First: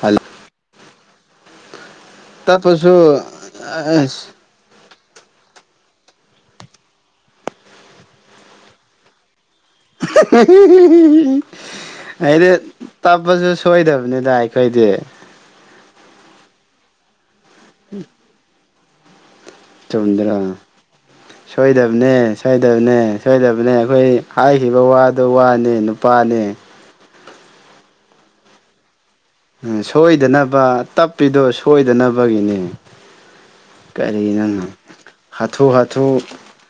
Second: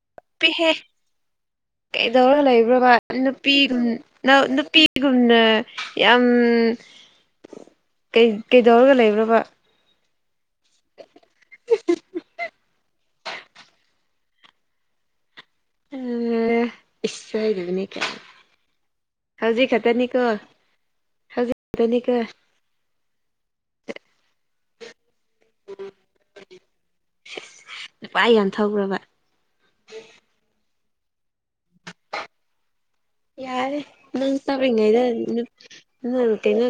Hello ꯄꯤꯍꯦ ꯀꯩꯗꯧꯔꯒ ꯂꯩꯕ꯭ꯔꯕ ꯇꯞꯄꯁꯨ ꯅꯨꯄꯤꯒꯨꯝ ꯑꯁ ꯅꯨꯄꯤ ꯁꯤꯒꯨꯝꯅ ꯌꯥꯝꯩ ꯀꯩꯗꯧꯔꯒ ꯂꯩꯕ꯭ꯔꯕ [inaudible] ꯑꯩꯗꯤ ꯇꯞꯄꯁꯨ ꯁꯣꯏꯗꯕꯅꯤꯗ ꯑꯩꯈꯣꯏꯗꯤ꯫ ꯑ ꯏꯁ ꯏꯗꯅꯦ ꯀ ꯆꯨꯝꯗꯔ꯭꯫ ꯍꯧꯖꯤ꯫ ꯁꯣꯏꯗꯕꯅꯦ ꯁꯣꯏꯗꯕꯅꯦ ꯁꯣꯏꯗꯕꯅꯦ ꯑꯩꯈꯣꯏ ꯍꯥꯏꯈꯤꯕ ꯋꯥꯗꯣ ꯋꯥꯅꯦ ꯅꯨꯄꯥꯅꯦ ꯅꯨꯄꯥ ꯌꯥꯝ ꯊꯣꯛꯕꯔ꯭ꯕ ꯎꯝ ꯁꯣꯏꯗꯅꯕ ꯇꯞꯄꯤꯗꯣ ꯁꯣꯏꯗꯅꯕꯒꯤꯅꯦ ꯌꯥꯔꯦ ꯀꯔꯤ ꯅꯪ ꯅꯪꯅ ꯇꯞꯔꯤꯉꯩꯗ ꯍꯥꯊꯨ ꯍꯥꯊꯨ ꯅꯣꯏ ꯀꯩꯅꯣ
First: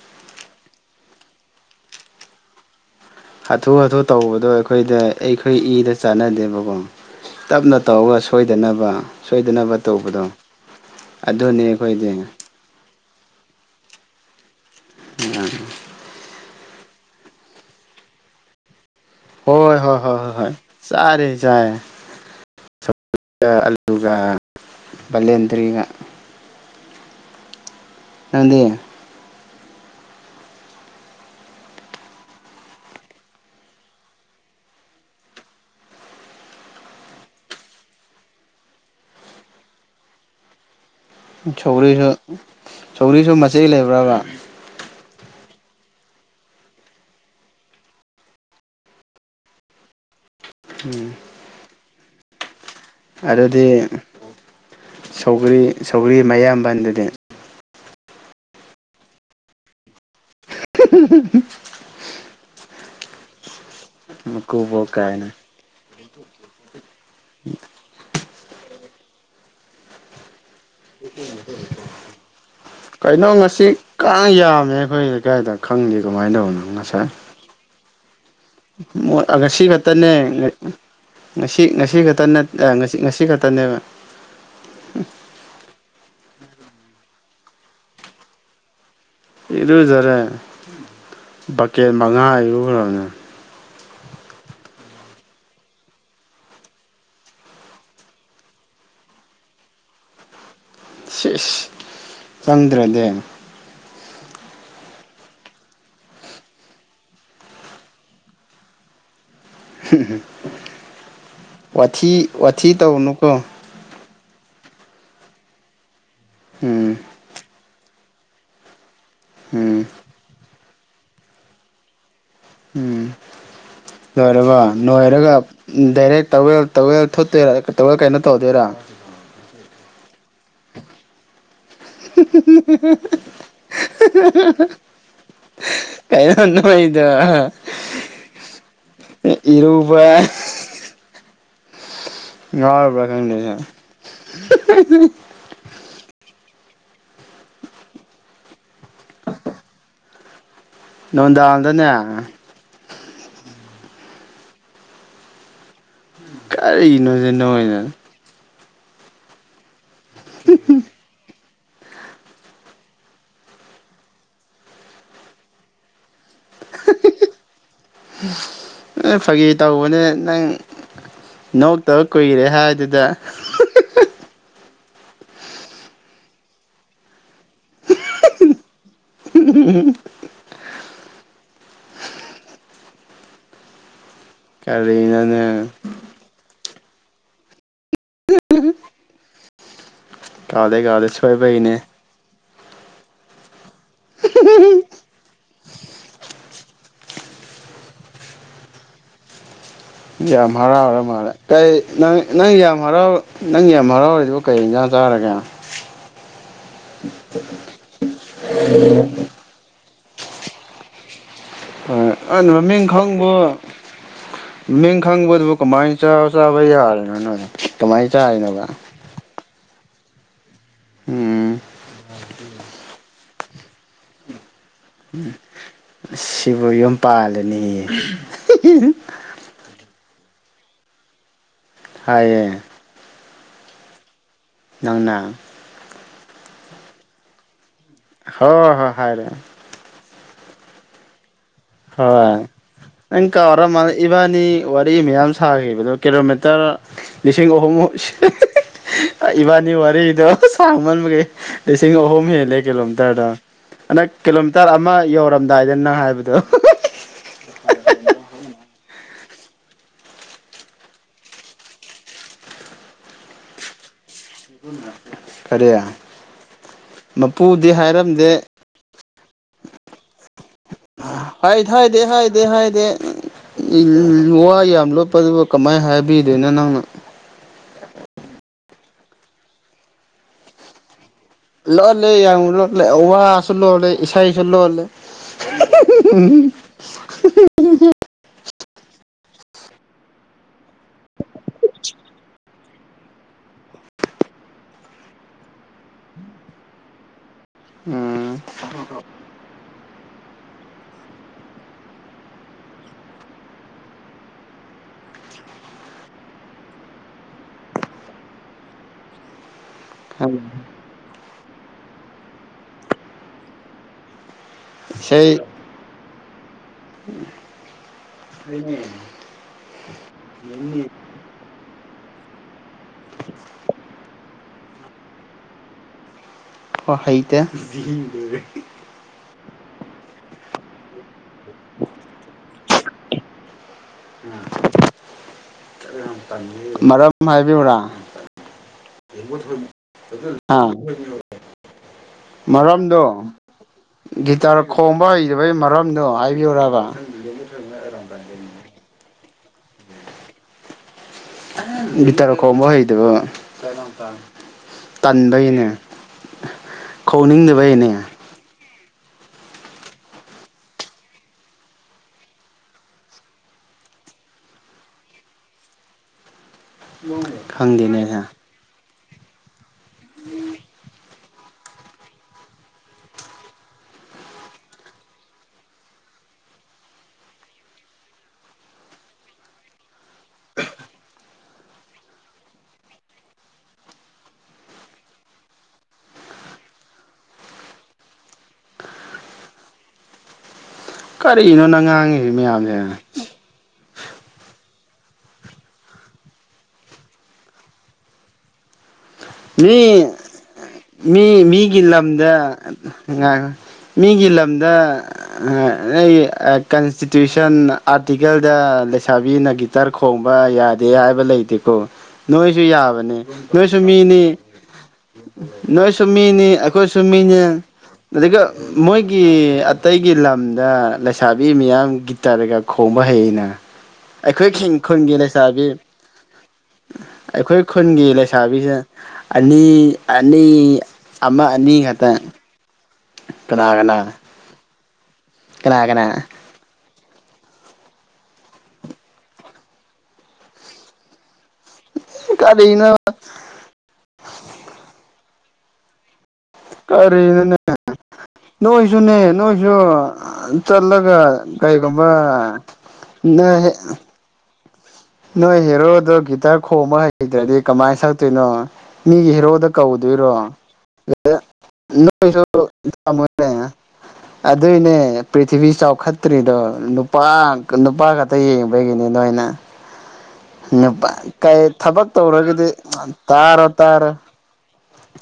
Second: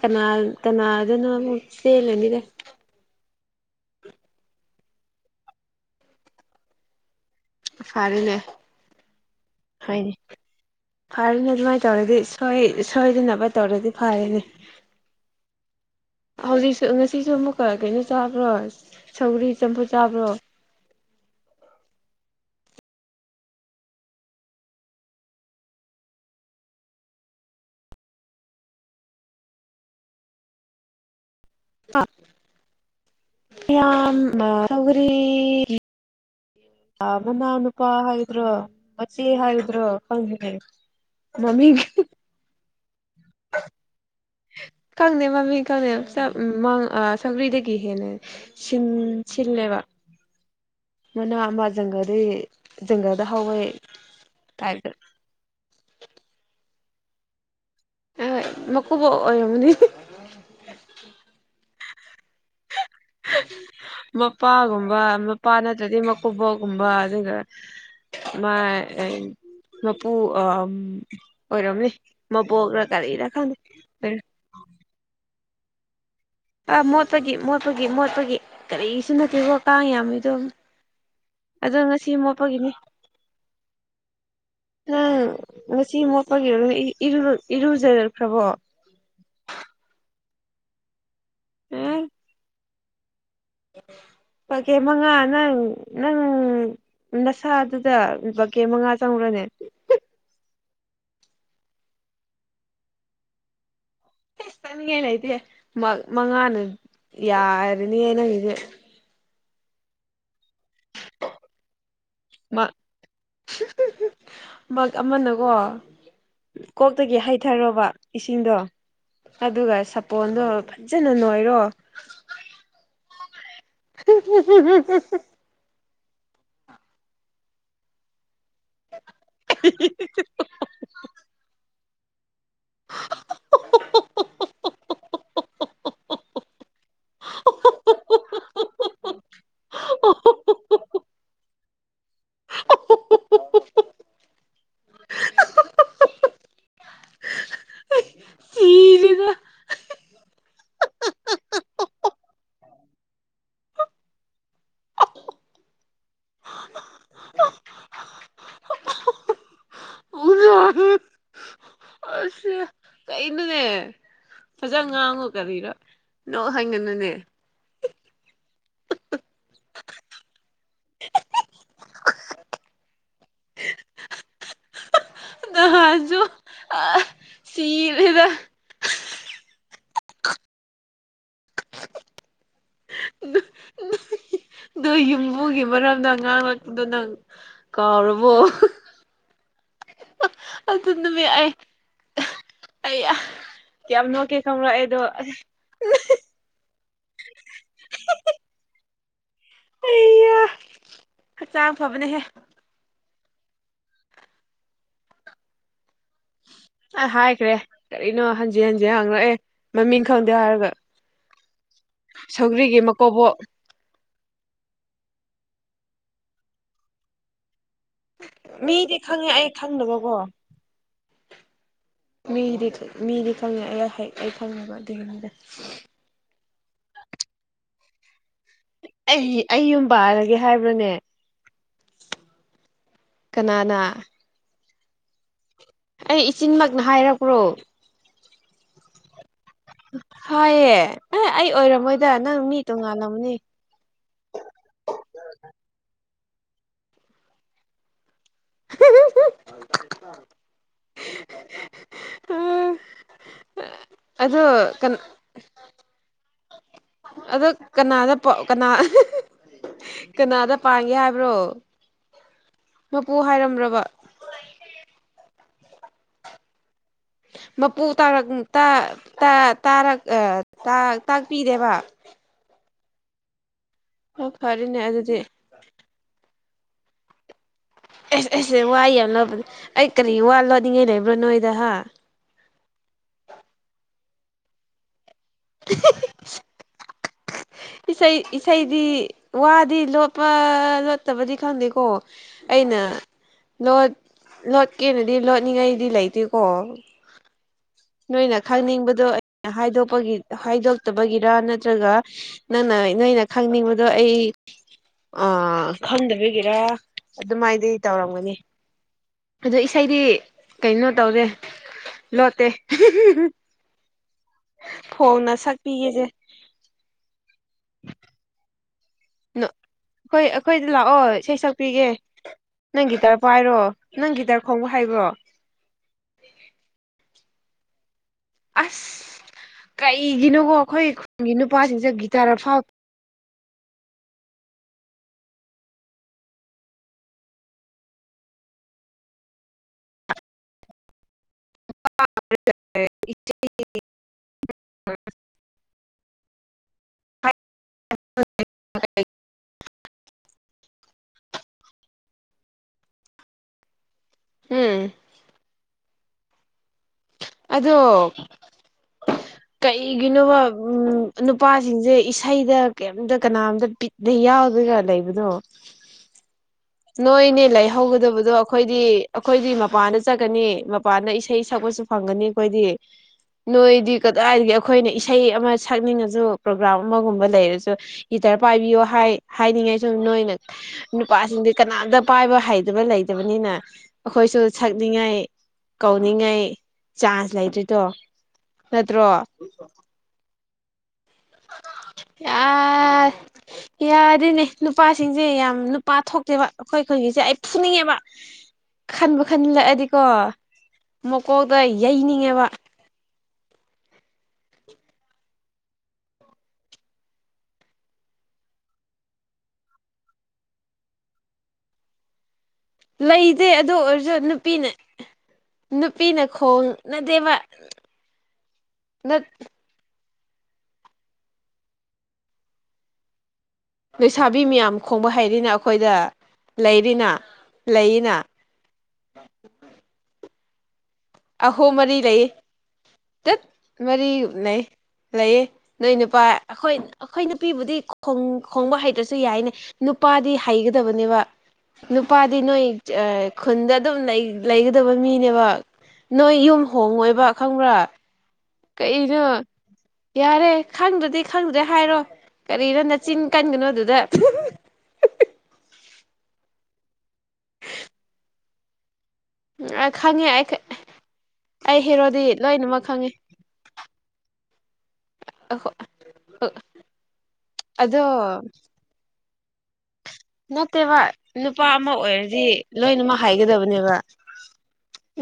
ꯀꯅꯥ ꯀꯅꯥꯗꯨꯅ ꯑꯃꯨꯛ ꯆꯦꯜꯂꯅꯤꯗ ꯍꯥꯊꯨ ꯍꯥꯊꯨ ꯇꯧꯕꯗꯣ ꯑꯩꯈꯣꯏꯗ ꯑꯩꯈꯣꯏ ꯏꯗ ꯆꯥꯟꯅꯗꯦꯕꯀꯣ ꯇꯞꯅ ꯇꯧꯔꯒ ꯐꯔꯦꯅꯦ ꯁꯣꯏꯗꯅꯕ ꯁꯣꯏꯗꯅꯕ ꯍꯣꯏꯅꯦ ꯇꯧꯕꯗꯣ ꯑꯗꯨꯅꯦ ꯑꯩꯈꯣꯏꯗꯤ ꯍꯣꯏ ꯁꯣꯏꯗꯅꯕ ꯇꯧꯔꯗꯤ ꯐꯔꯦꯅꯦ ꯎꯝ ꯍꯧꯖꯤꯛꯁꯨ ꯉꯁꯤꯁꯨ ꯑꯃꯨꯛꯀ ꯀꯩꯅꯣ ꯆꯥꯕ꯭ꯔꯣ ꯁꯧꯒ꯭ꯔꯤ ꯍꯣꯏ ꯆꯝꯐꯨꯠ ꯍꯣꯏ ꯍꯣꯏ ꯆꯥꯕ꯭ꯔꯣ ꯍꯣꯏ ꯍꯣꯏ ꯆꯥꯔꯦ ꯆꯥꯌꯦ [unintelligible] ꯑꯜꯂꯨꯒ ꯕꯂꯦꯟꯗ꯭ꯔꯤꯒ ꯅꯪꯗꯤ [unintelligible] ꯑ ꯃꯅꯥꯎꯅꯨꯄꯥ ꯍꯥꯏꯕ꯭ꯔꯣ ꯃꯆꯦ ꯍꯥꯏꯕ꯭ꯔꯣ ꯈꯪꯗꯦꯅꯦ ꯁꯧꯒ꯭ꯔꯤꯁꯨ ꯁꯧꯔꯤꯁꯨ ꯃꯆꯦ ꯂꯩꯕ꯭ꯔꯕ ꯈꯪꯗꯦ ꯃꯃꯤꯡ ꯈꯪꯗꯦ ꯁꯧꯒꯔꯤꯗꯒꯤ ꯍꯦꯟꯅ ꯁꯤꯟ ꯁꯤꯜꯂꯦꯕ ꯎꯝ ꯃꯅꯥ ꯑꯃ ꯖꯪꯒꯜꯗꯒꯤ ꯖꯪꯒꯜꯗ ꯍꯧꯋꯦ ꯑꯗꯨꯗꯤ ꯇꯥꯏꯞꯇ ꯁꯧꯒꯔꯤ ꯁꯧꯒꯔꯤ ꯃꯌꯥꯝꯕꯟꯗꯨꯗꯤ ꯍꯣꯏ ꯃꯀꯨꯕꯣꯛ ꯑꯣꯏꯔꯝꯅꯤ [unintelligible] ꯃꯀꯨꯕꯣꯛ ꯃꯄꯥꯒꯨꯝꯕ ꯀꯥꯏꯅ ꯃꯄꯥ ꯅꯠꯇ꯭ꯔꯗꯤ ꯃꯀꯣꯕꯣꯛꯒꯨꯝꯕ ꯑꯗꯨꯒ ꯃꯥꯏ ꯃꯄꯨ ꯑ ꯀꯔꯤꯔ ꯀꯩꯅꯣ ꯈꯪꯗꯦ ꯉꯁꯤ ꯀꯥꯡ ꯌꯥꯝꯃꯦ ꯈꯣꯏ ꯂꯩꯀꯥꯏꯗ ꯈꯪꯗꯦ ꯀꯃꯥꯏꯅ ꯇꯧꯕꯅꯣ ꯑꯥ ꯃꯣꯠꯄꯒꯤ ꯃꯣꯠꯄꯒꯤ ꯃꯣꯠꯄꯒꯤ ꯀꯔꯤꯁꯨ ꯃꯣꯠꯂꯒ ꯅꯠꯇꯦꯀꯣ ꯀꯥꯡ ꯑꯁꯤꯈꯛꯇꯅꯦ ꯌꯥꯝꯃꯤꯗꯣ ꯉꯁꯤ ꯑꯗꯣ ꯉꯁꯤ ꯈꯛꯇ ꯅꯠ ꯃꯣꯠꯄꯒꯤꯅꯤ ꯉꯁꯤ ꯈꯛꯇꯅꯦꯕ ꯅꯪ ꯉꯁꯤ ꯃꯣꯠꯄꯒꯤꯔ ꯏꯔꯨ ꯏꯔꯨ ꯖꯔꯛꯈ꯭ꯔꯕꯣ ꯏꯔꯨꯖꯔꯦ ꯕꯛꯀꯦꯠ ꯑꯦ ꯃꯉꯥ ꯏꯔꯨꯒꯔꯥꯃꯤ ꯕꯀꯦꯠ ꯃꯉꯥ ꯅꯪ ꯅꯪ ꯅꯁꯥꯗꯨꯗ ꯕꯛꯀꯦꯠ ꯃꯉꯥ ꯆꯪꯕꯔꯅꯦ ꯁꯤꯁ ꯆꯪꯗ꯭ꯔꯗꯤ ꯑꯁ ꯆꯪꯅꯤꯡꯉꯥꯏ ꯂꯩꯇꯦ ꯃꯛ ꯃꯉꯥꯅ ꯌꯥꯔꯅꯤ ꯅꯪꯒꯤꯗꯤ [unintelligible] [unintelligible] ꯋꯥꯊꯤ ꯋꯥꯊꯤ ꯇꯧꯅꯨꯀꯣ ꯃꯛ ꯑꯃꯅꯀꯣ ꯎꯝ ꯀꯣꯛꯇꯒꯤ ꯍꯩꯊꯔꯣꯕ ꯏꯁꯤꯡꯗꯣ ꯑꯗꯨꯒ ꯎꯝ ꯁꯥꯄꯣꯟꯗꯣ ꯐꯖꯅ ꯅꯣꯏꯔꯣ ꯎꯝ ꯂꯣꯏꯔꯕ ꯎꯝ ꯅꯣꯏꯔꯒ ꯗꯥꯏꯔꯦꯛ ꯇꯋꯦꯜ ꯇꯧꯋꯦꯜ ꯊꯣꯠꯇꯣꯏꯔꯥ ꯇꯧꯋꯦꯜ ꯀꯩꯅꯣ ꯇꯧꯗꯣꯏꯔꯥ [unintelligible] [unintelligible] ꯀꯩꯅꯣ [unintelligible] ꯏꯔꯨꯕ [unintelligible] ꯉꯥꯎꯔꯕ꯭ꯔ ꯈꯪꯗꯦꯁꯦ [unintelligible] [unintelligible] ꯅꯨꯡꯗꯥꯡꯗꯅꯦ ꯀꯔꯤꯅꯣꯁꯦ ꯅꯣꯏꯅ [unintelligible] [unintelligible] ꯀꯩꯩꯅꯣꯅꯦ ꯐꯖ ꯉꯥꯡꯉꯨ ꯀꯔꯤꯔꯥ ꯅꯣꯛꯍꯟꯒꯅꯨꯅꯦ ꯑꯦ ꯐꯒꯤ ꯇꯧꯕꯅꯦ ꯅꯪ ꯅꯣꯛꯇꯕ ꯀꯨꯏꯔꯦ ꯍꯥꯏꯗꯨꯗ ꯅꯍꯥꯟꯖꯨ ꯁꯤꯔꯦꯗ ꯎꯝ [unintelligible] ꯅꯣꯏ ꯀꯔꯤꯅꯣꯅꯦ ꯌꯨꯝꯕꯨꯒꯤ ꯃꯔꯝꯗ ꯉꯥꯡꯂꯛꯄꯗꯣ ꯅꯪ ꯀꯥꯎꯔꯕꯣ ꯀꯥꯎꯗꯩ ꯑꯗꯨ ꯀꯥꯎꯗꯩ ꯅꯨꯃꯤꯠ ꯑꯩ ꯁꯣꯏꯕꯩꯅꯦ ꯑꯩꯌꯥ ꯌꯥꯝ ꯅꯣꯛꯀꯦ ꯈꯪꯪꯕ꯭ꯔꯥ ꯑꯩꯗꯣ ꯑꯩꯌꯥ ꯌꯥꯝ ꯍꯔꯥꯎꯔꯥ ꯃꯥꯜꯂꯦ ꯀꯩ ꯍꯛꯆꯥꯡ ꯅꯪ ꯐꯕꯅꯦꯍꯦ ꯅꯪ ꯌꯥꯝ ꯍꯔꯥꯎ ꯅꯪ ꯌꯥꯝ ꯍꯔꯥꯎꯔꯤꯗꯨꯕ ꯀꯩ ꯏꯟꯖꯥꯡ ꯆꯥꯔꯒꯦ ꯑꯩ ꯍꯥꯏꯈ꯭ꯔꯦ ꯀꯔꯤꯅꯣ ꯍꯟꯖꯤꯟ ꯍꯟꯖꯤꯟ ꯍꯥꯡꯂꯛꯑꯦ ꯃꯃꯤꯡ ꯈꯪꯗꯦ ꯍꯥꯏꯔꯒ ꯍꯣꯏ ꯑꯩꯅ ꯁꯧꯒ꯭ꯔꯤꯒꯤ ꯃꯃꯤꯡ ꯈꯪꯕ ꯃꯀꯣꯕꯣꯛ ꯃꯤꯡ ꯈꯪꯕꯗꯨꯕꯨ ꯀꯃꯥꯏꯅ ꯆꯥꯕ ꯆꯥꯕ ꯌꯥꯔꯤꯅꯣꯅꯦ ꯀꯃꯥꯏꯅ ꯆꯥꯔꯤꯅꯣꯕ ꯃꯤꯗꯤ ꯈꯪꯉꯦ ꯑꯩ ꯈꯪꯗꯕꯀꯣ ꯎꯝ ꯃꯤꯗꯤ ꯃꯤꯗꯤ ꯈꯪꯉꯦ ꯑꯩ ꯍꯩ ꯑꯩ ꯈꯪꯉꯗꯕ ꯑꯗꯨꯒꯤꯅꯤꯗ ꯁꯤꯕꯨ ꯌꯨꯝ ꯄꯥꯜꯂꯅꯦꯌꯦ ꯑꯦ ꯑꯩ ꯌꯨꯝ ꯄꯜꯔꯒꯦ ꯍꯥꯏꯕ꯭ꯔꯅꯦ ꯍꯥꯏꯌꯦ ꯀꯅꯥꯅ ꯅꯪꯅ ꯑꯩ ꯏꯆꯤꯟꯃꯛꯅ ꯍꯥꯏꯔꯛꯄ꯭ꯔꯣ ꯍꯣꯏ ꯍꯣꯏ ꯍꯥꯏꯔꯦ ꯍꯥꯏꯌꯦ ꯑꯦ ꯑꯩ ꯑꯣꯏꯔꯝꯃꯣꯏꯗ ꯅꯪ ꯃꯤ ꯇꯣꯡꯉꯥꯜꯂꯝꯃꯅꯤ ꯅꯣꯃ ꯏꯕꯥꯅꯤ ꯋꯥꯔꯤ ꯃꯌꯥꯝ ꯁꯥꯈꯤꯕꯗꯣ ꯀꯤꯂꯣꯃꯤꯇꯔ ꯂꯤꯁꯤꯡ ꯑꯍꯨꯝꯃꯨꯛ ꯏꯕꯥꯅꯤ ꯋꯥꯔꯤꯗꯣ ꯁꯥꯡꯃꯟꯕꯒꯤ ꯂꯤꯁꯤꯡ ꯑꯍꯨꯝ ꯍꯦꯜꯂꯦ ꯀꯤꯂꯣꯝꯃꯤ ꯇꯔꯗ ꯅꯛ ꯑꯗꯣ ꯀꯤꯂꯣꯃꯤꯇꯔ ꯑꯃ ꯌꯧꯔꯝꯗꯥꯏꯗ ꯅꯪ ꯍꯥꯏꯕꯗꯣ ꯑꯗꯣ ꯀꯅꯥꯗ ꯀꯅꯥ ꯀꯅꯥꯗ ꯄꯥꯡꯒꯦ ꯍꯥꯏꯕ꯭ꯔꯣ ꯃꯄꯨ ꯍꯥꯏꯔꯝꯕꯔ꯭ꯕ [unintelligible] ꯀꯔꯤ ꯃꯄꯨꯗꯤ ꯃꯄꯨ ꯇꯔꯛ ꯍꯥꯏꯔꯝꯗꯦ ꯇꯥ ꯇꯥ ꯇꯥꯔꯛ ꯑꯥ ꯇꯥꯛ ꯇꯥꯛꯄꯤꯗꯦꯕ ꯑꯗꯨꯗꯤ ꯍꯥꯏꯗꯦ ꯍꯣꯏ ꯋꯥ ꯐꯔꯦꯅꯦ ꯌꯥꯝ ꯑꯗꯨꯗꯤ ꯂꯣꯠꯄꯗꯨꯕꯨ ꯀꯃꯥꯏꯅ ꯍꯥꯏꯕꯤꯗꯣꯏꯅꯣ ꯅꯪꯅ ꯑꯦꯁ ꯑꯦꯁ ꯋꯥ ꯌꯥ ꯂꯣꯕꯅꯦ ꯑꯩ ꯀꯔꯤ ꯋꯥ ꯂꯣꯠꯅꯤꯡꯉꯩ ꯂꯩꯕ꯭ꯔꯣ ꯅꯣꯏ ꯂꯣꯜꯂꯦ ꯌꯥꯝ ꯂꯣꯜꯂꯦ ꯋꯥꯁꯨ ꯂꯣꯜꯂꯦ ꯏꯁꯩꯁꯨ ꯂꯣꯜꯂꯦ [unintelligible] ꯏꯁꯩ ꯏꯁꯩꯗꯤ ꯋꯥꯗꯤ ꯂꯣꯠꯄ ꯂꯣꯠꯇꯕꯗꯤ ꯈꯪꯗꯦꯀꯣ ꯑꯩꯅ ꯂꯣꯠ ꯂꯣꯠꯀꯦꯅꯗꯤ ꯂꯣꯠꯅꯤꯡꯉꯩꯗꯤ ꯂꯩꯇꯦꯀꯣ ꯅꯣꯏꯅ ꯎꯝ ꯈꯪꯅꯤꯡꯕꯗꯣ ꯑꯩꯅ ꯍꯥꯏꯗꯣꯛꯄꯒꯤ ꯍꯥꯏꯗꯣꯛꯇꯕꯒꯤꯔ ꯅꯠꯇ꯭ꯔꯒ ꯅꯪꯅ ꯅꯣꯏꯅ ꯈꯪꯅꯤꯡꯕꯗꯣ ꯑꯩ ꯑꯥ ꯈꯪꯗꯕꯤꯒꯤꯔꯥ ꯑꯗꯨꯃꯥꯏꯗꯤ ꯇꯧꯔꯝꯒꯅꯤ ꯑꯗꯣ ꯏꯁꯩꯗꯤ ꯀꯩꯅꯣ ꯇꯧꯗꯦ ꯂꯣꯠꯇꯦ [unintelligible] ꯐꯣꯡꯅ ꯏꯁꯩ ꯁꯛꯄꯤꯒꯦꯁꯦ [inaudible] ꯑꯩꯈꯣꯏ ꯑꯩꯈꯣꯏꯗ ꯂꯥꯛꯑꯣ ꯏꯁꯩ ꯁꯛꯄꯤꯒꯦ ꯅꯪ ꯒꯤꯇꯔ ꯄꯥꯏꯔꯣ ꯅꯪꯒꯤꯇꯔ ꯈꯣꯡꯕ ꯍꯥꯏꯕ꯭ꯔꯣ ꯍꯣ ꯍꯩꯇꯦ ꯑꯁ ꯀꯩꯒꯤꯅꯣꯀꯣ ꯑꯩꯈꯣꯏ ꯈꯨꯜꯒꯤ ꯅꯨꯄꯥꯖꯤꯡꯁꯦ ꯒꯤꯇꯥꯔ ꯑꯐꯥꯎ ꯃꯔꯝ ꯍꯥꯏꯕꯤꯎ꯭ꯔꯥ ꯑꯥ ꯃꯔꯝꯗꯣ ꯒꯤꯇꯥꯔ ꯈꯣꯡꯕ ꯍꯩꯇꯕꯒꯤ ꯃꯔꯝꯗꯣ ꯍꯥꯏꯕꯤꯌꯨꯔꯕ ꯐ [unintelligible] [inaudible] ꯒꯤꯇꯔ ꯈꯣꯡꯕ ꯍꯩꯗꯕ ꯎꯝ ꯇꯟꯕꯩꯅꯦ [inaudible] ꯑꯗꯣ [inaudible] ꯀꯩꯒꯤꯅꯣꯕ ꯎ ꯅꯨꯄꯥꯁꯤꯡꯁꯦ ꯏꯁꯩꯗ ꯀꯩꯝꯇ ꯀꯅꯥꯝꯇ ꯅ ꯌꯥꯎꯗꯒ ꯂꯩꯕꯗꯣ ꯅꯣꯏꯅꯦ ꯈꯪꯗꯦꯅꯦ ꯂꯥꯏꯍꯧꯒꯗꯕꯗꯣ꯫ ꯑꯩꯈꯣꯏꯗꯤ ꯑꯩꯈꯣꯏꯗꯤ ꯃꯄꯥꯟꯗ ꯆꯠꯀꯅꯤ ꯃꯄꯥꯟꯗ ꯏꯁꯩ ꯁꯛꯄꯁꯨ ꯐꯪꯒꯅꯤ ꯑꯩꯈꯣꯏꯗꯤ ꯅꯣꯏꯗꯤ ꯀꯗꯥꯋꯥꯏꯗꯒꯤ ꯑꯩꯈꯣꯏꯅ ꯏꯁꯩ ꯑꯃ ꯁꯛꯅꯤꯡꯉꯁꯨ ꯄ꯭ꯔꯣꯒ꯭ꯔꯥꯝ ꯑꯃꯒꯨꯝꯕ ꯂꯩꯔꯁꯨ ꯍꯤꯇꯔ ꯄꯥꯏꯕꯤꯌꯣ ꯍꯥꯏ ꯍꯥꯏꯅꯤꯡꯉꯥꯏ ꯁꯨꯝ ꯅꯣꯏꯅ ꯅꯨꯄꯥꯁꯤꯡꯗꯤ ꯀꯅꯥꯗ ꯄꯥꯏꯕ ꯍꯩꯗꯕ ꯂꯩꯇꯕꯅꯤꯅ ꯑꯩꯈꯣꯏꯁꯨ ꯁꯛꯅꯤꯡꯉꯥꯏ ꯀꯧꯅꯤꯡꯉꯥꯏ ꯆꯥꯟꯁ ꯂꯩꯇ꯭ꯔꯤꯗꯣ ꯅꯠꯇ꯭ꯔꯣ꯫ ꯀꯔꯤꯅꯣ ꯅꯪ [unintelligible] ꯉꯥꯡꯉꯤꯁꯤ ꯃꯌꯥꯝꯁꯦ ꯌꯥꯗꯣꯏꯅꯦ ꯅꯨꯄꯥꯁꯤꯡꯁꯦ ꯌꯥꯝ ꯅꯨꯄꯥ ꯊꯣꯛꯇꯦꯕ ꯑꯩꯈꯣꯏ ꯑꯩꯈꯣꯏꯒꯤꯁꯦ ꯑꯩ ꯐꯨꯅꯤꯡꯉꯦꯕ ꯈꯟꯕ ꯈꯟꯂꯛꯑꯗꯤꯀꯣ ꯃꯤ ꯃꯀꯣꯛꯗ ꯌꯩꯅꯤꯡꯉꯦꯕ ꯉꯥꯏ ꯃꯤꯒꯤ ꯂꯝꯗ꯫ ꯅ ꯀꯟꯁꯇꯤꯇ꯭ꯌꯨꯁꯟ ꯑꯥꯔꯇꯤꯀꯜꯗ ꯂꯩꯁꯥꯕꯤꯅꯈꯤ ꯇꯔ ꯈꯣꯡꯕ ꯌꯥꯗꯦ ꯍꯥꯏꯕ ꯂꯩꯇꯦꯀꯣ ꯅꯣꯏꯁꯨ ꯌꯥꯕꯅꯤ ꯅꯣꯏꯁꯨ ꯃꯤꯅꯤ꯫ ꯄꯅ ꯅꯣꯏꯁꯨ ꯃꯤꯅꯤ ꯑꯩꯈꯣꯏꯁꯨꯨꯝ ꯃꯤꯅꯦ ꯑꯗꯨꯒ ꯃꯣꯏꯒꯤ ꯑꯇꯩꯒꯤ ꯂꯝꯗ ꯂꯩꯁꯥꯕꯤ ꯃꯤꯌꯥꯝ ꯒꯤꯇꯔꯒ ꯈꯣꯡꯕ ꯍꯩꯩꯅ ꯂꯩꯁꯥꯕꯤ ꯑꯩꯈꯣꯏ ꯃꯌꯥꯝ ꯈꯣꯡꯕ ꯈꯨꯟꯒꯤ ꯍꯩꯔꯤꯅ ꯂꯩꯁꯥꯕꯤ ꯑꯩꯈꯣꯏꯗ ꯂꯩꯔꯤꯅ ꯑꯩꯈꯣꯏ ꯈꯨꯟꯒꯤ ꯂꯩꯌꯦꯅ ꯂꯩ ꯆꯥꯕꯤꯁ ꯑꯅꯤ ꯑꯅꯤ ꯑꯃ ꯑꯅꯤ ꯈꯛꯇꯪ ꯗꯠ ꯃꯔꯤ ꯂꯩ ꯂꯩꯌꯦ ꯀꯅꯥ ꯅꯣꯏ ꯀꯅꯥ ꯅꯨꯄꯥ ꯑꯩꯈꯣꯏ ꯑꯩꯈꯣꯏ ꯅꯨꯄꯤꯕꯨꯗꯤ ꯈꯣꯡꯕ ꯍꯩꯇ꯭ꯔꯁꯨ ꯌꯥꯏꯅꯦ ꯅꯨꯄꯥꯗꯤ ꯍꯩꯒꯗꯕꯅꯦꯕ꯫ ꯅꯨꯄꯥꯗꯤ ꯅꯣꯏ ꯀꯔꯤꯅꯣ ꯈꯨꯟꯗ ꯑꯗꯨꯝ ꯂꯩꯒꯗꯕ ꯃꯤꯅꯦꯕ ꯅꯣꯏ ꯌꯨꯝ ꯍꯣꯡꯉꯣꯏꯕ ꯀꯔꯤꯅꯣꯅꯦ ꯈꯪꯕ꯭ꯔꯥ ꯅꯣꯏꯁꯨꯅꯦ ꯀꯩꯅꯣ ꯅꯣꯏꯁꯨ ꯌꯥꯔꯦ ꯆꯠꯂꯒ ꯈꯪꯗ꯭ꯔꯗꯤ ꯀꯩꯒꯨꯝꯕ꯫ ꯆꯤꯟ ꯀꯟꯒꯅꯨ ꯅꯣꯏ ꯑꯗꯨꯗ [inaudible] ꯅꯣꯏ ꯍꯦꯔꯣꯗꯣ ꯒꯤꯇꯥꯔ ꯈꯣꯡꯕ ꯍꯩꯗ꯭ꯔꯗꯤ ꯀꯃꯥꯏꯅ ꯁꯛꯇꯣꯏꯅꯣ ꯃꯤꯒꯤ ꯈꯪꯉꯦ ꯑꯩ ꯑꯩ ꯍꯦꯔꯣꯗꯤ ꯂꯣꯏꯅꯃꯛ ꯈꯪꯉꯦ [unintelligible] ꯑꯗꯨꯏꯅꯦ ꯄ꯭ꯔꯤꯊꯤꯕꯤ ꯆꯥꯎꯈꯠꯇ꯭ꯔꯤꯗꯣ ꯅꯨꯄꯥ ꯑꯗꯣ ꯅꯨꯄꯥ ꯈꯛꯇ ꯌꯦꯡꯕ ꯕꯒꯅꯦ ꯅꯣꯏꯅ ꯅꯠꯇꯦꯕ ꯅꯨꯄꯥ ꯀꯩ ꯅꯨꯄꯥ ꯑꯃ ꯊꯕꯛ ꯑꯣꯏꯔꯗꯤ ꯇꯧꯔꯒꯗꯤ ꯂꯣꯏꯅꯃꯛ ꯇꯥꯔꯣ ꯍꯥꯏꯒꯗꯕꯅꯦꯕ ꯇꯥꯔꯣ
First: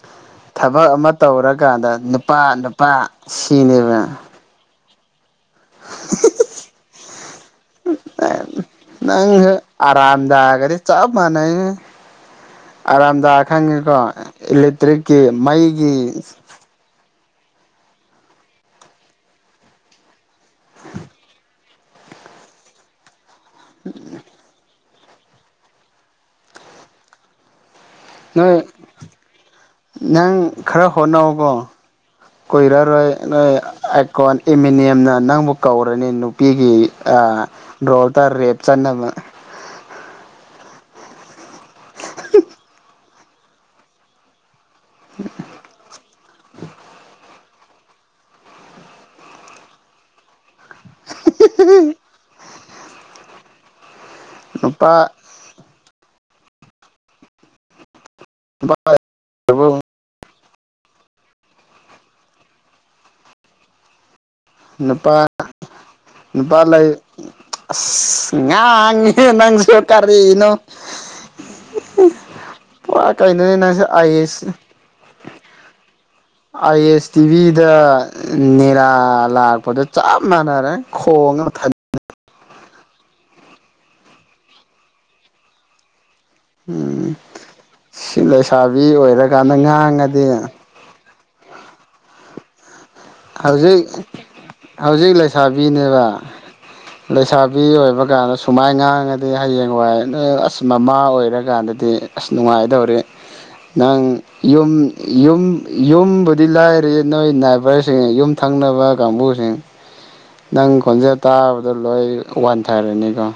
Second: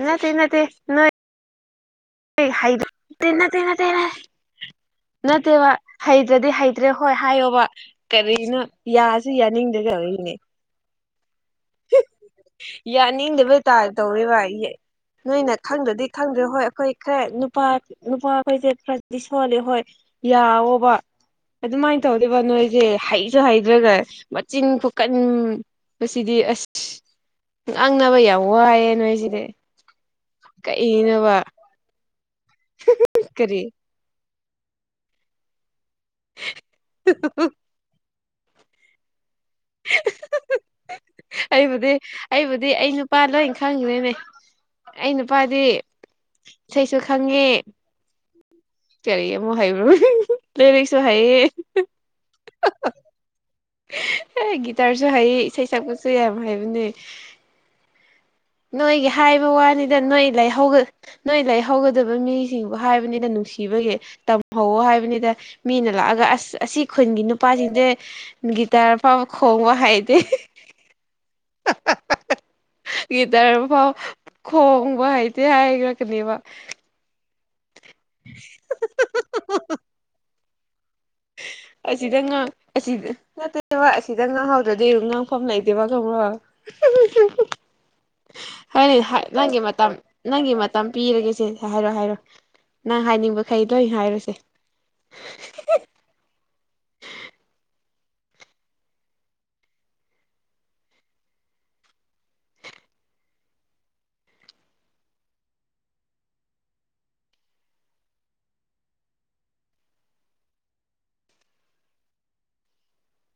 ꯅꯠꯇꯦ ꯅꯠꯇꯦ ꯊꯕꯛ ꯅꯣꯏ ꯑꯃ ꯇꯧꯔꯀꯥꯟꯗ ꯅꯨꯄꯥ ꯅꯨꯄꯥ ꯅꯠꯇꯦ ꯅꯠꯇꯦ ꯅꯠꯇꯦ ꯁꯤꯅꯦꯕ ꯅꯠꯇꯦꯕ ꯍꯩꯇ꯭ꯔꯗꯤ ꯍꯩꯇ꯭ꯔꯦ ꯍꯣꯏ ꯍꯥꯏꯌꯣꯕ ꯀꯔꯤꯅꯣ ꯌꯥꯁꯤ ꯌꯥꯅꯤꯡꯗꯦꯗꯔꯤꯅꯦ꯫ ꯆꯥꯞ ꯃꯥꯅ ꯑꯔꯥꯝꯗꯥꯔ ꯌꯥꯅꯤꯡꯗꯕ ꯇꯥꯏ ꯈꯪꯉꯤꯀꯣ ꯇꯧꯔꯤꯕ ꯏꯂꯦꯛꯇ꯭ꯔꯤꯛꯀꯤ ꯅꯣꯏꯅ ꯃꯩꯒꯤ ꯈꯪꯗ꯭ꯔꯗꯤ ꯈꯪꯗ꯭ꯔꯦ ꯍꯣꯏ ꯑꯩꯈꯣꯏ ꯅꯨꯄꯥ ꯅꯨꯄꯥ ꯑꯩꯈꯣꯏꯁꯦ ꯈꯔꯥ ꯔꯗꯤ ꯁꯣꯜꯂꯤꯦ ꯍꯣꯏ ꯌꯥꯋꯣꯕ ꯑꯗꯨꯃꯥꯏꯅ ꯇꯧꯔꯤꯕ ꯅꯣꯏꯁꯦ ꯍꯩꯁꯨ ꯍꯩ ꯑꯗꯨꯒ ꯃꯆꯤꯟ ꯈꯣꯀꯟꯕꯁꯤꯗꯤ ꯑꯁ ꯉꯥꯡꯅꯕ ꯌꯥꯝ ꯅꯣꯏ ꯋꯥꯏꯑꯦ ꯅꯣꯏꯁꯤꯗꯤ꯫ ꯅꯪ ꯈꯔ ꯀꯛꯏꯅꯣꯕ ꯍꯣꯠꯅꯧꯀꯣ ꯀꯨꯏꯔꯔꯣꯏ ꯅꯣꯏ꯫ ꯀꯔꯤ ꯀꯣꯟ ꯑꯦꯃꯤꯅꯤꯌꯝꯅ ꯅꯪꯕꯨ ꯀꯧꯔꯅꯤ ꯅꯨꯄꯤꯒꯤ ꯗꯣꯜ ꯇꯔ ꯔꯦꯞꯁ ꯑꯟꯅ ꯑꯩꯕꯨꯗꯤ ꯑꯩꯕꯨꯗꯤ ꯑꯩ ꯅꯨꯄꯥ ꯂꯣꯏ ꯈꯪꯗ꯭ꯔꯦꯅꯦ ꯑꯩ ꯅꯨꯄꯥꯗꯤ ꯏꯁꯩꯁꯨ ꯈꯪꯉꯦ ꯀꯔꯤꯑꯃꯨꯛ ꯍꯩꯕ꯭ꯔꯣ ꯂꯩꯔꯤꯛꯁꯨ ꯍꯥꯏꯌꯦ ꯎꯝ ꯑꯦ ꯒꯤꯇꯥꯔꯁꯨ ꯅꯨꯄꯥ ꯍꯥꯏꯌꯦ ꯏꯁꯩ ꯁꯛꯄꯁꯨ ꯌꯥꯝ ꯍꯥꯏꯕꯅꯦ ꯅꯨꯄꯥ ꯅꯣꯏꯒꯤ ꯍꯥꯏꯕ ꯂꯩꯔꯕꯣ ꯋꯥꯅꯤꯗ ꯅꯣꯏ ꯂꯩꯍꯧ ꯅꯣꯏ ꯂꯩꯍꯧꯒꯗꯕ ꯃꯤꯁꯤꯡꯕꯨ ꯍꯥꯏꯕꯅꯤꯅ ꯅꯨꯡꯁꯤꯕꯒꯤ ꯍꯧꯋꯣ ꯅꯨꯄꯥ ꯍꯥꯏꯕꯅꯤꯗ ꯃꯤꯅ ꯂꯥꯛꯑꯒ ꯑꯁ ꯅꯨꯄꯥ ꯑꯁꯤ ꯂꯩ ꯈꯨꯟꯒꯤ ꯅꯨꯄꯥꯁꯤꯡꯁꯦ ꯒꯤꯇꯥꯔ ꯐꯥꯎꯕ ꯈꯣꯡ ꯁꯔ ꯀꯔꯤꯅꯣ ꯄꯨꯔꯥ ꯀꯩꯅꯣꯅꯦ ꯒꯤꯇꯔ ꯅꯪꯁꯨ ꯐꯥꯎ ꯑꯥꯏ ꯑꯦꯁ ꯈꯣꯡꯕ ꯍꯥꯏꯇꯦ ꯍꯥꯏꯔꯛꯀꯅꯦꯕ ꯑꯁ ꯇꯤꯚꯤꯗ ꯅꯅꯤꯔꯥ ꯂꯥꯛꯄꯗ ꯆꯞ ꯃꯥꯟꯅꯔꯦ ꯈꯣꯡ ꯑꯃ ꯊ ꯑꯁꯤꯗ ꯉꯥꯡ ꯑꯁꯤꯗ ꯅꯠꯇꯦꯕ ꯑꯁꯤꯗ ꯉꯥꯡꯍꯧꯗ꯭ꯔꯗꯤ ꯉꯥꯡꯐꯝ ꯂꯩꯏꯇꯦꯕ ꯈꯪꯕꯔꯥ ꯎꯝ ꯁꯤ ꯂꯩꯁꯥꯕꯤ ꯑꯣꯏꯔꯀꯥꯟꯗ ꯉꯥꯡꯉꯗꯤ ꯇꯝꯄꯤꯔꯒꯦꯁꯦ ꯍꯥꯏꯔꯣ ꯍꯥꯏꯔꯣ ꯅꯪ ꯍꯥꯏꯅꯤꯡꯕ ꯈꯩꯂꯣꯏ ꯍꯥꯏꯔꯣꯁꯦ ꯕꯤꯅꯦꯕ ꯂꯩꯁꯥꯕꯤ ꯑꯣꯏꯕ ꯀꯥꯟꯗ ꯁꯨꯃꯥꯏ ꯉꯥꯡꯉꯗꯤ ꯍꯌꯦꯡꯋꯥꯏ ꯅꯣꯏ ꯑꯁ ꯃꯃꯥ ꯑꯣꯏꯔꯀꯥꯟꯗꯗꯤ ꯑꯁ ꯅꯨꯡꯉꯥꯏꯗꯧꯔꯦ ꯅꯪ ꯌꯨꯝ ꯌꯨꯝ ꯌꯨꯝꯕꯨꯗꯤ ꯂꯥꯏꯔꯤ ꯅꯣꯏ ꯅꯥꯏꯕꯔꯁ ꯌꯨꯝ ꯊꯪꯅꯕ ꯀꯥꯡꯕꯨꯁꯤꯡ ꯅꯪ ꯈꯣꯟꯖꯦꯜ ꯇꯥꯕꯗꯣ ꯂꯣꯏ ꯋꯥꯟꯊꯔꯅꯤꯀꯣ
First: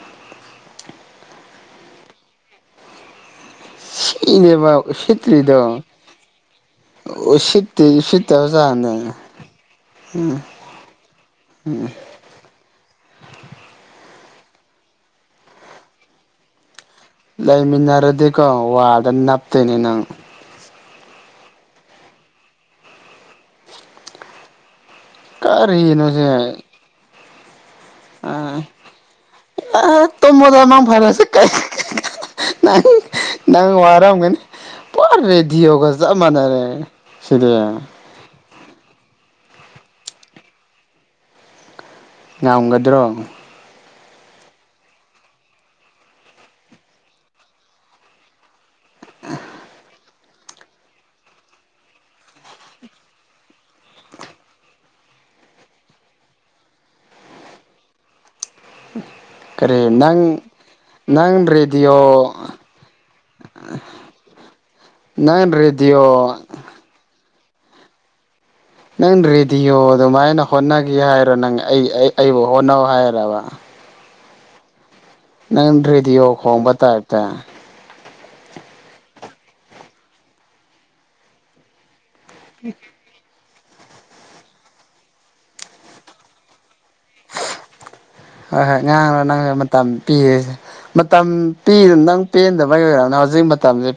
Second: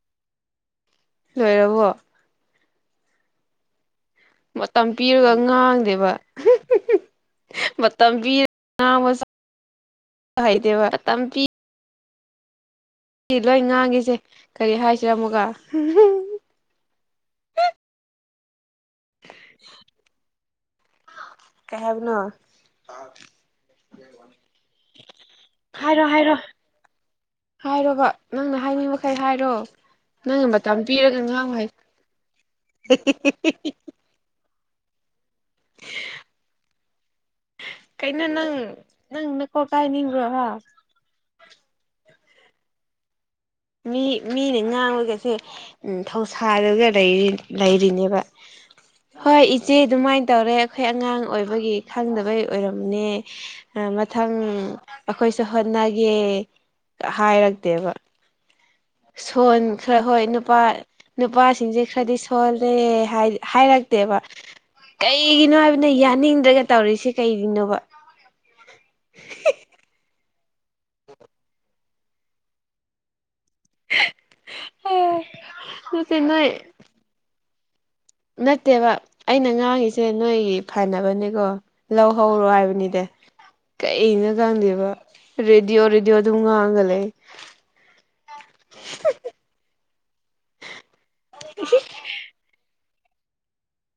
ꯂꯣꯏꯔꯕꯣ ꯁꯤꯅꯦꯕ ꯃꯇꯝ ꯄꯤꯔꯒ ꯁꯇꯔꯤꯔꯤꯗꯣ ꯉꯥꯡꯗꯦꯕ ꯑꯣ ꯁꯤꯠꯇꯤ ꯃꯇꯝ ꯁꯤꯠꯇꯕꯖꯥꯗꯩꯅ ꯀꯩꯗꯦꯕ ꯇꯄꯤꯤ ꯎꯝ ꯁꯤ ꯂꯣꯏ ꯉꯥꯡꯉꯤꯁꯦ ꯀꯔꯤ ꯍꯥꯏꯁꯤꯔꯝꯃꯨꯒ ꯂꯩꯃꯤꯟꯅꯔꯗꯤꯀꯣ ꯋꯥꯗ ꯅꯞꯇꯣꯏꯅꯦ ꯅꯪ ꯀꯩ ꯍꯥꯏꯕꯅꯦ ꯀꯔꯤꯅꯣꯁꯦ ꯍꯥꯏꯔꯕ ꯑ ꯅꯪꯅ ꯃꯇꯝ ꯇꯣꯃꯗꯃꯥꯡ ꯄꯤꯔꯒ ꯐꯔꯁꯨꯦ ꯀꯥꯏ ꯉꯥꯡꯕ ꯍꯩ ꯅꯡ [unintelligible] ꯅꯪ ꯋꯥꯝꯒꯅꯤ ꯄꯨꯔꯥ ꯔꯦꯗꯤꯌꯑꯣꯒꯖ ꯃꯅꯔ ꯁꯤꯔꯤ ꯀꯩꯅꯩꯅ ꯅꯪ ꯅꯪ ꯅ ꯀꯣ ꯀꯥꯏ ꯅꯤꯡ꯭ꯔꯣꯋꯥ ꯉꯝꯒꯗ꯭ꯔꯣ ꯃꯤ ꯃꯤꯅ ꯉꯥꯡꯕꯒꯁꯦ ꯊꯧꯁꯥꯔꯒ ꯂꯩꯔꯤꯅꯦꯕ ꯍꯣꯏ ꯏꯆꯦ ꯑꯗꯨꯃꯥꯏꯅ ꯇꯧꯔꯦ ꯑꯩꯈꯣꯏ ꯑꯉꯥꯡ ꯑꯣꯏꯕꯒꯤ ꯈꯪꯗꯕꯩ ꯑꯣꯏꯔꯝꯅꯦ ꯃꯊꯪ ꯑꯩꯈꯣꯏꯁꯨ ꯍꯣꯠꯅꯒꯦ ꯍꯥꯏꯔꯛꯇꯦꯕ ꯁꯣꯟ ꯀꯔꯤ ꯈꯔ ꯍꯣꯏ ꯅꯪ ꯅꯨꯄꯥ ꯅꯪ ꯅꯨꯄꯥꯁꯤꯡꯁꯦ ꯈꯔꯗꯤ ꯔꯦꯗꯤꯑꯣ ꯁꯣꯜꯂꯦ ꯍꯥꯏꯔꯛꯇꯦꯕ [unintelligible] ꯅꯪ ꯀꯩꯒꯤꯅꯣ ꯍꯥꯏꯕꯅ ꯔꯦꯗꯤꯑꯣ ꯌꯥꯅꯤꯡꯗ꯭ꯔꯒ ꯇꯧꯔꯤꯁꯦ ꯀꯩꯒꯤꯅꯣꯕ ꯅꯪ ꯔꯦꯗꯤꯑꯣ ꯑꯗꯨꯃꯥꯏꯅ ꯍꯣꯠꯅꯒꯦ ꯍꯥꯏꯔꯣ ꯅꯪ ꯑꯩ ꯑꯩ ꯑꯩꯕꯨ ꯍꯣꯠꯅꯧ ꯍꯥꯏꯔꯕ ꯑꯣ ꯅꯪ꯭ꯔꯤ ꯑꯗꯨ ꯌꯣ ꯍꯣꯡꯕꯠꯇ ꯑꯇ ꯅꯠꯇꯦꯕ ꯑꯩꯅ ꯉꯥꯡꯉꯤꯁꯦ ꯅꯣꯏꯒꯤ ꯐꯅꯕꯅꯦꯀꯣ ꯂꯧꯍꯔꯣ ꯍꯥꯏꯕꯅꯤꯗ ꯀꯩꯅ ꯉꯥꯡꯗꯦꯕ ꯔꯦꯗꯤꯑꯣ ꯔꯦꯗꯤꯑꯣ ꯑꯗꯨꯝ ꯉꯥꯡꯒ ꯂꯩ ꯑ ꯍꯥꯏ ꯉꯥꯡꯂꯦ ꯅꯪ ꯃꯇꯝ ꯄꯤꯔꯤꯁꯦ ꯃꯇꯝ ꯄꯤꯗꯅ ꯅꯪ ꯄꯦꯟꯗꯕꯒꯤ ꯑꯣꯏꯔꯕꯅ ꯍꯧꯖꯤꯛ ꯃꯇꯝꯁꯦ